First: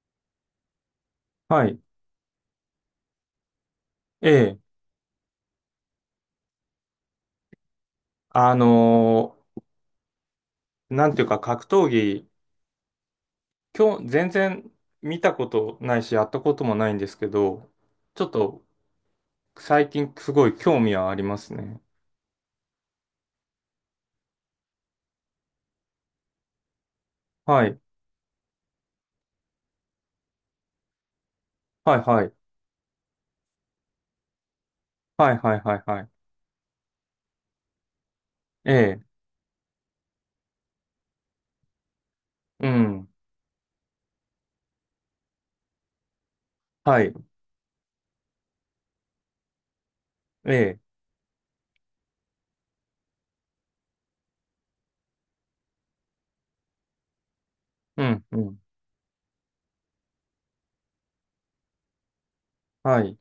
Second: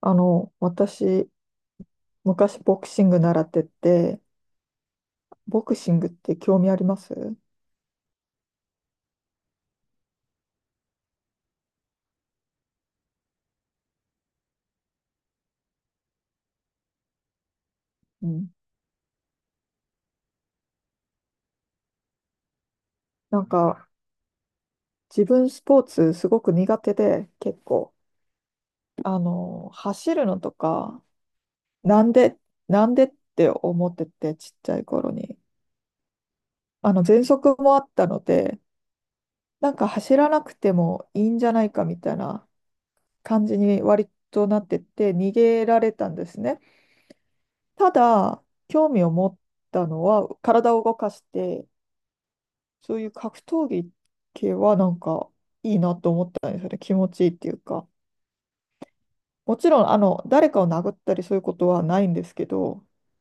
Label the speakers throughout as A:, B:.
A: 私、
B: はい。
A: 昔ボクシング習ってて、
B: ええ。
A: ボクシングって興味あります？
B: あのなんていうか格闘技、今日全然見たことないし、やったこともないんですけど、ちょ
A: う
B: っ
A: ん。
B: と最近すごい興味はありますね。
A: なんか、自分スポーツすごく苦手で、結
B: はい。
A: 構、走るのとか、
B: はい
A: なん
B: はい。
A: で、なんでって思ってて、ちっちゃい頃
B: はい
A: に。
B: はいはいはい。
A: 喘息もあったので、
B: ええ。
A: なんか走らなくてもいいんじゃないかみたいな
B: うん。
A: 感じに割となってて、逃げられたんですね。
B: はい。
A: ただ、興味を持ったのは、
B: え
A: 体
B: え。
A: を動かして、そういう格闘技系はなんかいいなと思ったんですよね。気持ちいいっていうか。
B: うん。うん。
A: もちろん、誰かを殴ったりそういうことはないんですけど、
B: はい。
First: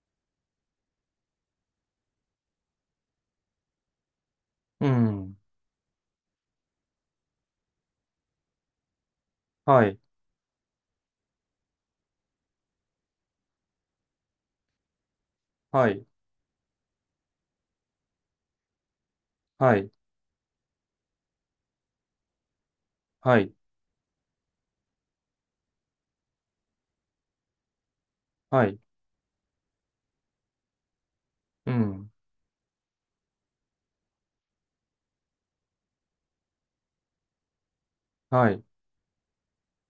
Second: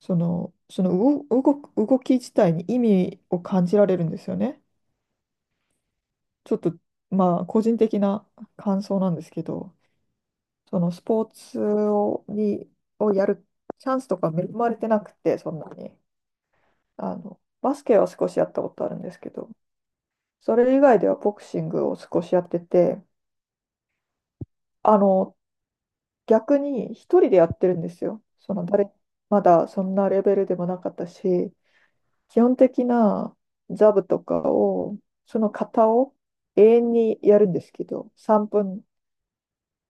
A: その動き自体に意味を感じられるんですよね。
B: うん。
A: ちょっと、まあ、個人的な感想なんですけど、
B: はい。
A: そのスポーツをやるチャンスとか恵まれてなくて、そんな
B: は
A: に。
B: い。
A: バスケは少しやったことあるんですけど、
B: はい。
A: それ以外ではボクシングを少しやってて、
B: はい。
A: あの、逆に一人でやってるんですよ。そ
B: は
A: の
B: い。
A: 誰、まだそんなレベルでもなかったし、
B: うん。
A: 基本的なザブとかを、その型を永遠にやるんですけど、
B: はい。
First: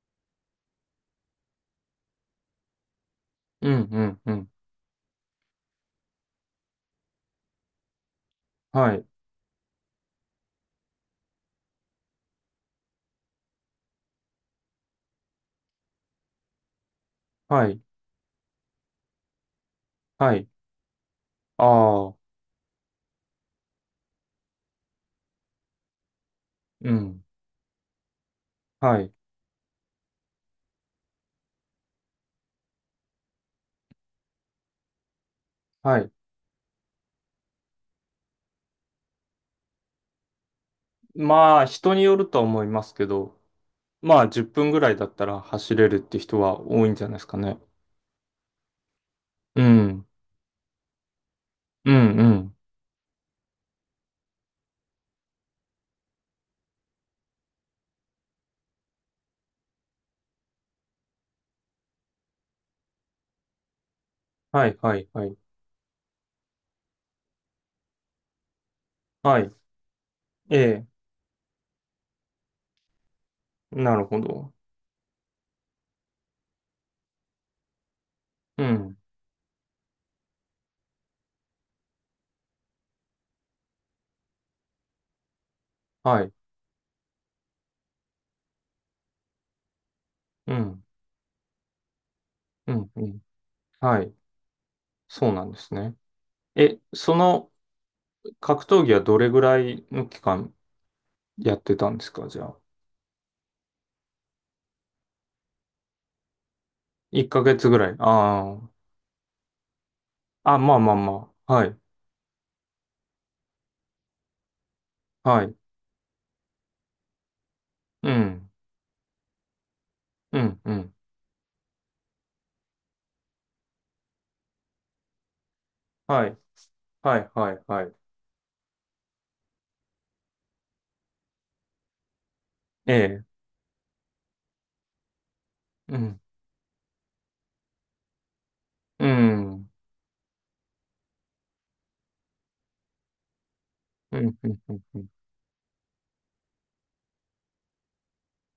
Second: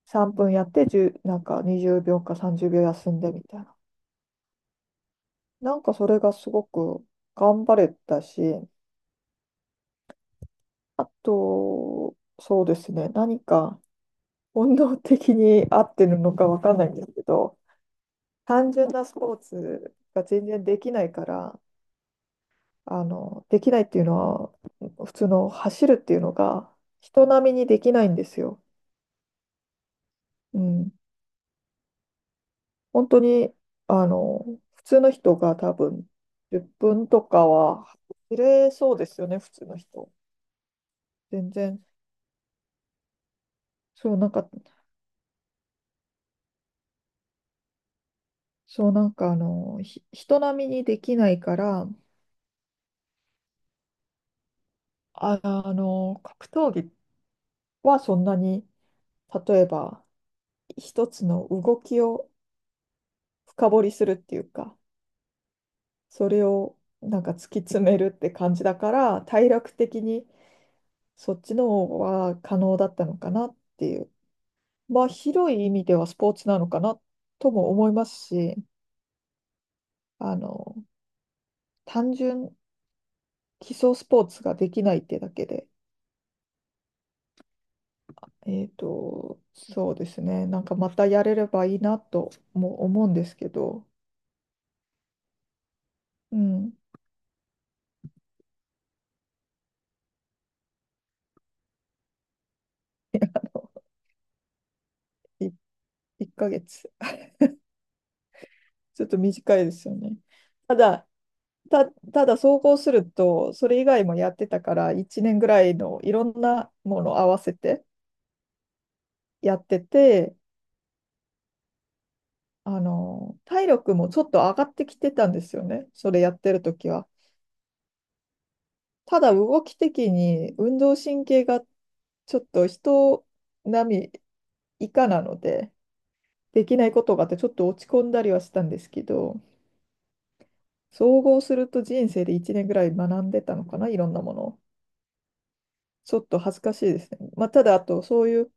A: 3分やって1なんか20秒か30秒休んでみたい
B: う
A: な。
B: ん。うん。うん。
A: なんかそれがすごく頑張れたし、
B: はい。
A: あと、そうですね、何か本能的に合ってるのかわかんないんですけど、
B: はい。
A: 単純なスポーツが
B: は
A: 全
B: い。
A: 然できないから、
B: ああ。
A: できないっていうのは、普通の走るっていうのが
B: うん。
A: 人並みにできないんですよ。
B: はい。
A: うん。本当に、あの、普通の人が多
B: は
A: 分
B: い。
A: 10分とかは走れそうですよね、普通の人。全
B: まあ、
A: 然、
B: 人によるとは思いますけど、
A: そう
B: ま
A: な
B: あ、
A: ん
B: 10
A: か、
B: 分ぐらいだったら走れるって人は多いんじゃないですかね。
A: そうなんかあ
B: う
A: の、
B: ん。
A: 人並みにできないから、
B: うん、うん。
A: 格闘技はそんなに、例えば一つの動きを深掘りするっていう
B: はい、
A: か、
B: はい、はい。
A: それをなんか突き詰めるって感じだから
B: は
A: 体
B: い。
A: 力的に
B: ええ、
A: そっちの方は可能だったのかなって
B: な
A: い
B: る
A: う。
B: ほど。
A: まあ広い意味ではスポーツなのかなとも思いますし、
B: うん。
A: あの単純基礎スポーツができないってだけで、
B: はい。
A: そうですね、
B: う
A: なんか
B: ん。
A: またやれればいいなと
B: う
A: も
B: ん、
A: 思
B: う
A: うん
B: ん。
A: ですけど。
B: はい。そうなんですね。
A: うん。
B: え、その格闘技はどれぐらいの期間やってたんですかじゃあ。
A: 1 ヶ月。
B: 1ヶ月ぐらい。あ
A: ちょっと短いですよね。
B: あ。あ、ま
A: た
B: あまあ
A: だ
B: まあ。はい。
A: た、ただ総合すると、それ以外もやってたから、1年
B: は
A: ぐ
B: い。
A: らいのいろんなものを合わせて
B: うん。
A: やってて、
B: うん、うん。
A: 体力もちょっと上がってきてたんですよね、それ
B: は
A: やっ
B: い。
A: てる時は。
B: はい、はい、はい。
A: ただ動き的に運動神経がちょっと
B: ええ。
A: 人並み以下なので、
B: うん。
A: できないことがあってちょっと落ち込んだりはしたんですけ
B: う
A: ど、
B: ん。
A: 総合すると人生で1年ぐらい学んでたのかな、いろん
B: う
A: なも
B: ん、
A: の
B: うん、
A: を。
B: うん、うん。
A: ちょっと恥ずかしいですね。まあ、ただ、あと、そういう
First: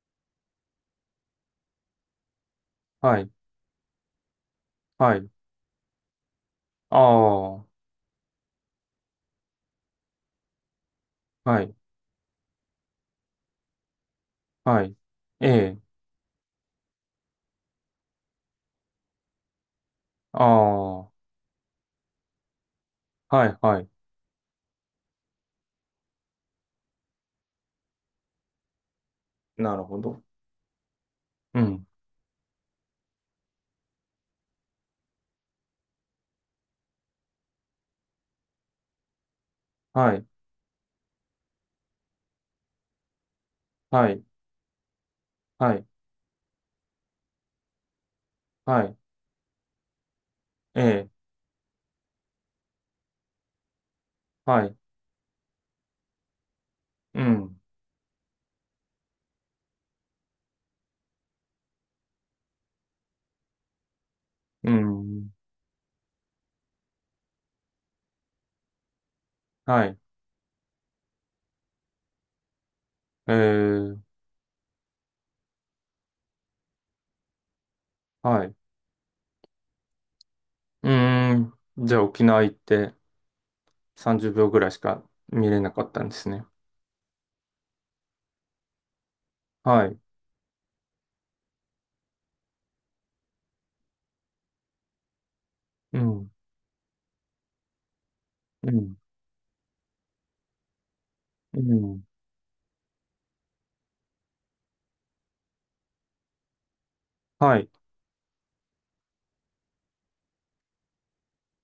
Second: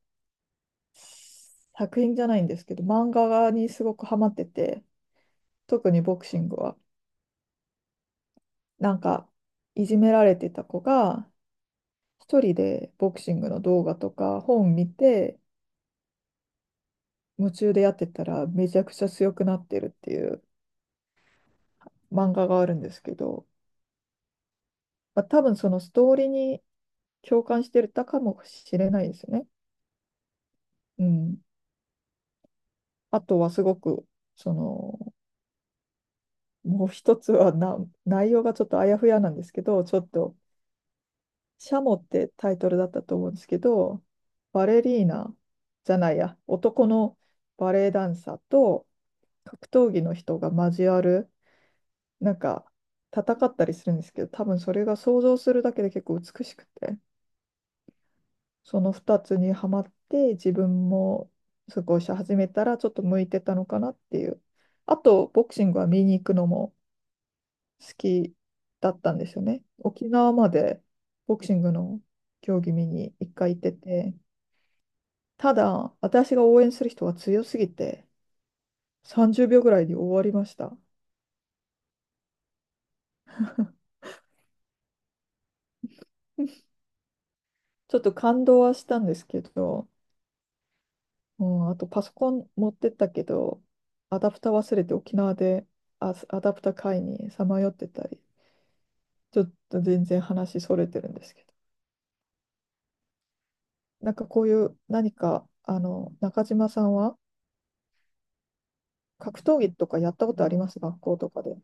A: 作品じゃないんですけど、漫
B: はい、
A: 画にすごくハマってて、
B: はい。
A: 特にボクシングは。
B: ああ、
A: なんか、いじめられてた子が、
B: はい、
A: 一人でボクシングの動画とか本
B: は
A: 見
B: い。
A: て、
B: ええ、
A: 夢中でやってたらめちゃくちゃ強くなってるってい
B: あ
A: う
B: あ、は
A: 漫画があるんですけど、
B: い、はい。
A: まあ、多分そのストーリーに共感してたかもしれないですね。
B: なるほど。
A: うん。
B: うん、
A: あとはすごく、その、もう一つは内容がちょっとあやふやなんですけど、ちょっ
B: はい、
A: とシャモってタイトルだったと思うんですけど、
B: はい、
A: バレリーナ
B: はい、
A: じゃないや、男のバレエダンサー
B: は
A: と
B: い。
A: 格闘技の人が
B: え
A: 交わ
B: え、
A: る、なんか戦ったりするんですけど、多分
B: は
A: そ
B: い、
A: れが想像するだけで結構美しくて、
B: うん、
A: その2つにはまって自分もすごいし始めたらちょっと向いてたのかなっていう。
B: う
A: あと、
B: ん、
A: ボクシングは見に行くのも好きだったんですよね。
B: はい。
A: 沖縄までボクシングの競技見に一
B: え
A: 回行って
B: え、
A: て、ただ、私が応援する人は強すぎて、
B: はい。
A: 30秒ぐらいで終わりました。
B: うーん。じゃあ沖縄行って 30秒ぐらいしか見れなかったんですね。
A: ちょっと感動はしたんですけ
B: は
A: ど、
B: い。
A: うん、あとパソコン持ってったけど、アダプター忘れて沖縄で
B: うん、
A: アダプター買いにさまよってたり、
B: うん、
A: ちょっと全然話それてるんですけど、
B: うん。
A: なんかこういう何か、中島さんは
B: はい。
A: 格闘技とかやったことあります学校とかで？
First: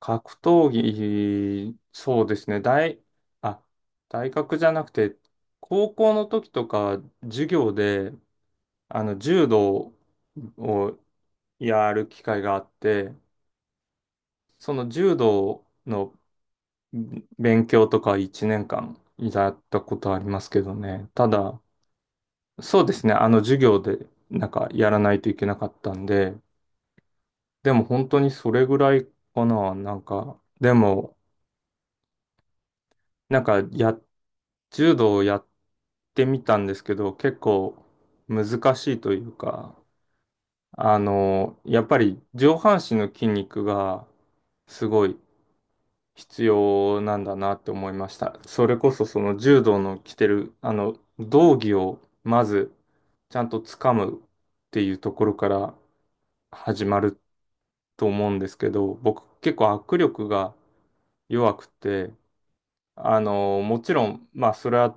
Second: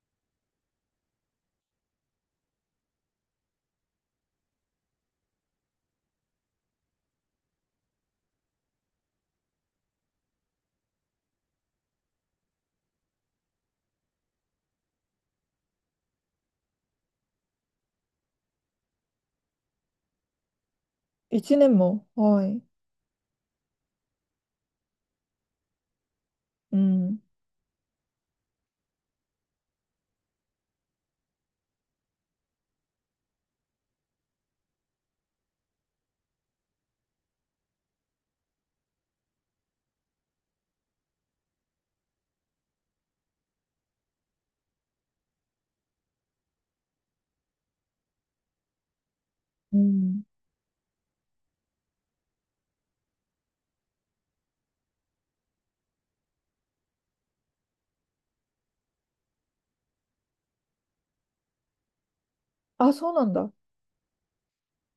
B: 格闘技、そうですね。あ、大学じゃなくて、高校の時とか、授業で、あの、柔道をやる機会があって、その柔道の勉強とか1年間やったことありますけどね。た
A: 1
B: だ、
A: 年も、はい。
B: そうですね。あの、授業で、なんか、やらないといけなかったんで、
A: うん。
B: でも本当にそれぐらいかな。なんか、でも、なんか、柔道をやってみたんですけど、結構難しいというか、あの、やっぱり上半身の筋肉がすごい必要なんだなって思いました。それこそその柔
A: う
B: 道の着
A: ん。
B: てる、あの、道着をまずちゃんと掴むっていうところから始まると思うんですけど、僕結構握力が弱くて、
A: あ、そう
B: あ
A: なんだ。
B: の、もちろん、まあそれは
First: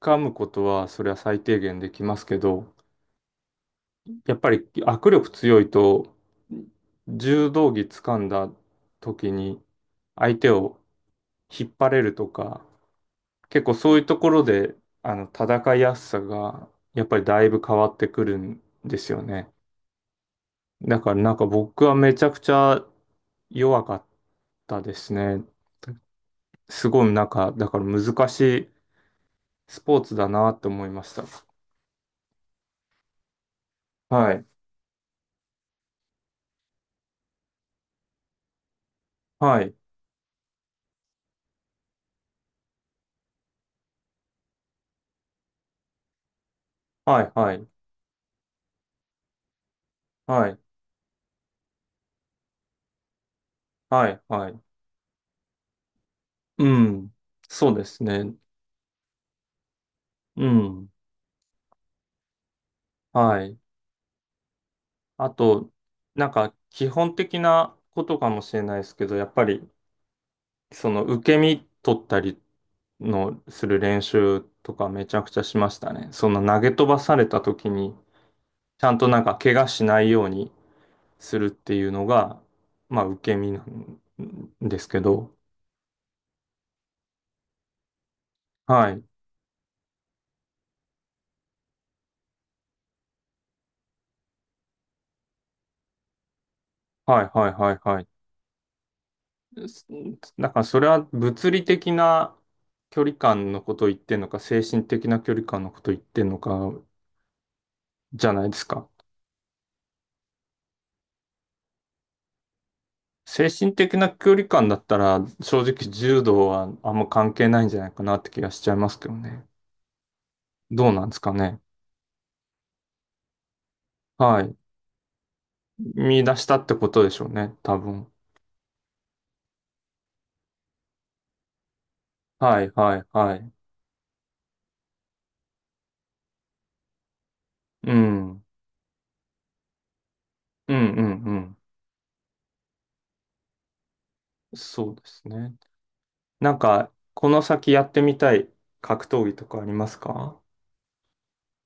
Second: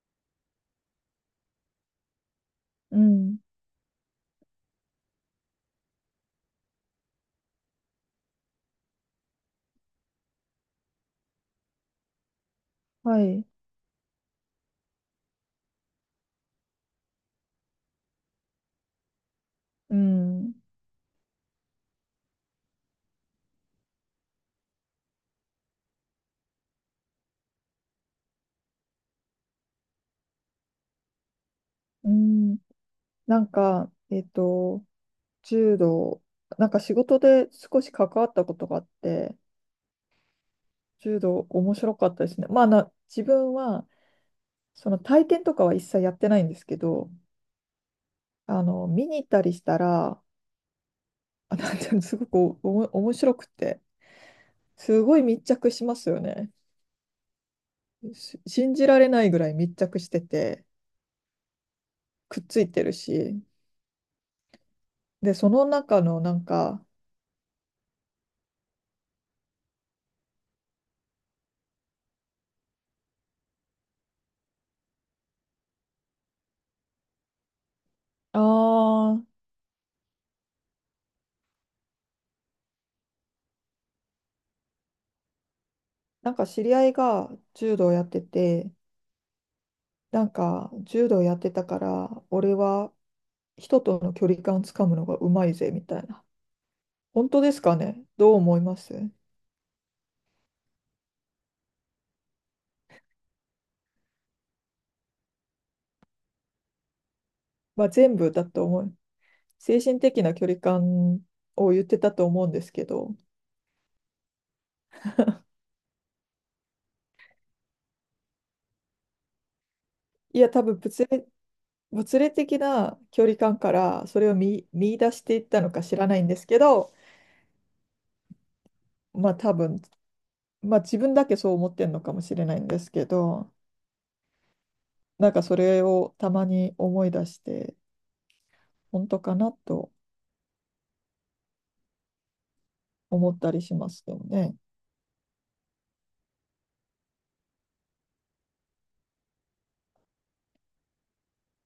B: 掴むことはそれは最低限できますけど、
A: うん。
B: やっぱり握力強いと、柔道着掴んだ時に相手を引っ張れるとか、
A: はい。
B: 結構そういうところで、あの、戦いやすさが、やっぱりだいぶ変わってくるんですよね。
A: うん、
B: だからなんか僕はめちゃくちゃ弱かったですね。すごいなんか、だから難しいスポーツだなって思いました。
A: うん、なんか、
B: はい。
A: 柔道、なんか仕事で少し関わったことがあって、
B: はい。
A: 柔道面白かったですね。まあ、自分は、その体験とかは一切やってないんですけど、
B: はい。はい。
A: 見に行ったりしたら、
B: はい。
A: なんていうのすごく面白くて、
B: はい。はい。
A: すごい密着しますよね。
B: うん。そうですね。
A: 信じられないぐらい密着して
B: う
A: て、
B: ん。
A: くっついてる
B: は
A: し、
B: い。あ
A: で、その
B: と、
A: 中の
B: なん
A: なん
B: か、
A: か、
B: 基本的なことかもしれないですけど、やっぱり、その、受け身取ったりの、する練習とかめちゃくちゃしましたね。その、投げ飛ばされた時に、ちゃんとな
A: あ
B: んか、
A: あ
B: 怪我しないようにするっていうのが、まあ、受け身なんですけど、
A: なんか知り合いが柔道やってて、
B: はい。
A: なんか柔道やってたから、俺は人との距離感つかむのがうまいぜみたいな。
B: は
A: 本
B: い、
A: 当
B: はい、
A: です
B: は
A: か
B: い、は
A: ね？
B: い。
A: どう思います？
B: すだから、それは物理的な距離感のことを言ってんのか、精神的な距離感のことを言ってんのか、
A: まあ全
B: じ
A: 部
B: ゃ
A: だ
B: ないです
A: と思
B: か。
A: う。精神的な距離感を言ってたと思うんですけど、
B: 精神的な距離感だったら、正直柔道はあんま関係ないんじゃないかなって気がしちゃいますけどね。
A: いや多分
B: どうなんですかね。
A: 物理的な距離感からそれを
B: はい。
A: 見出していったのか知らない
B: 見
A: ん
B: 出
A: で
B: し
A: す
B: た
A: け
B: ってこ
A: ど、
B: とでしょうね、多分。
A: まあ多分、まあ自分だけそう思ってるのかもしれない
B: は
A: ん
B: い、
A: です
B: は
A: け
B: い、はい。
A: ど、なんかそれをたまに思い出して。
B: うん。うん、
A: 本当かなと
B: うん、うん。
A: 思ったりしますけどね。
B: そうですね。なんか、この先やってみたい格闘技とかありますか？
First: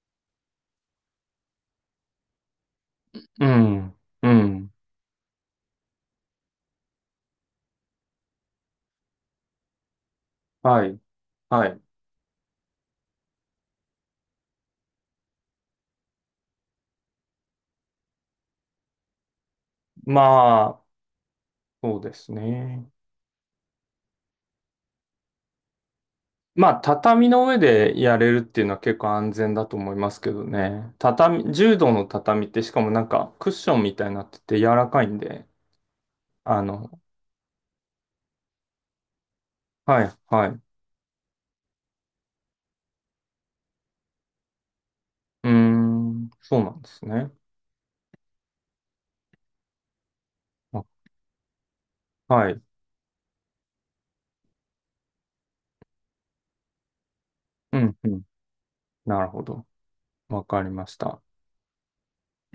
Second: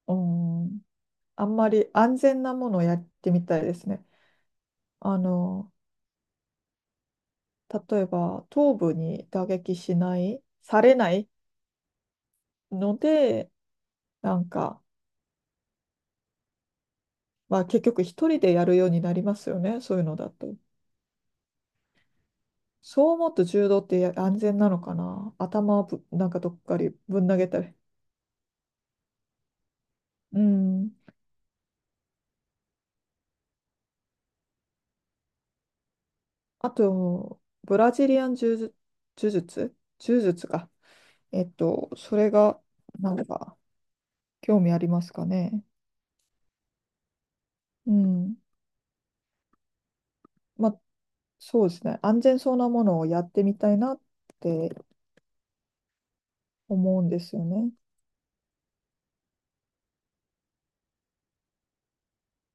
A: うん、あんまり安全なものをやってみ
B: う
A: たいです
B: ん、
A: ね。
B: うん。
A: あの、例えば頭部に打撃しない、さ
B: は
A: れ
B: い、
A: ない
B: はい。
A: ので、なんか、まあ結局一人でやるようになりますよね、そういうのだと。
B: まあ、そうですね。
A: そう思うと柔道って安全なのかな。頭をなんかどっ
B: ま
A: か
B: あ、
A: にぶん
B: 畳
A: 投
B: の
A: げ
B: 上
A: たり。
B: でやれるっていうのは結構安全だと思いますけ
A: う
B: ど
A: ん。
B: ね。畳、柔道の畳ってしかもなんかクッションみたいになってて柔らかいんで、あ
A: あ
B: の、
A: と、ブラジリアン柔術、
B: はい、
A: 柔
B: は
A: 術
B: い。う
A: か。それが、なんか、興味ありますか
B: ー
A: ね。
B: ん、そうなんですね。
A: うん。まあ、
B: あ、
A: そうですね。安全
B: は
A: そう
B: い。
A: なものをやってみたいなって思うんですよね。
B: うん、うん。なるほど。わかりました。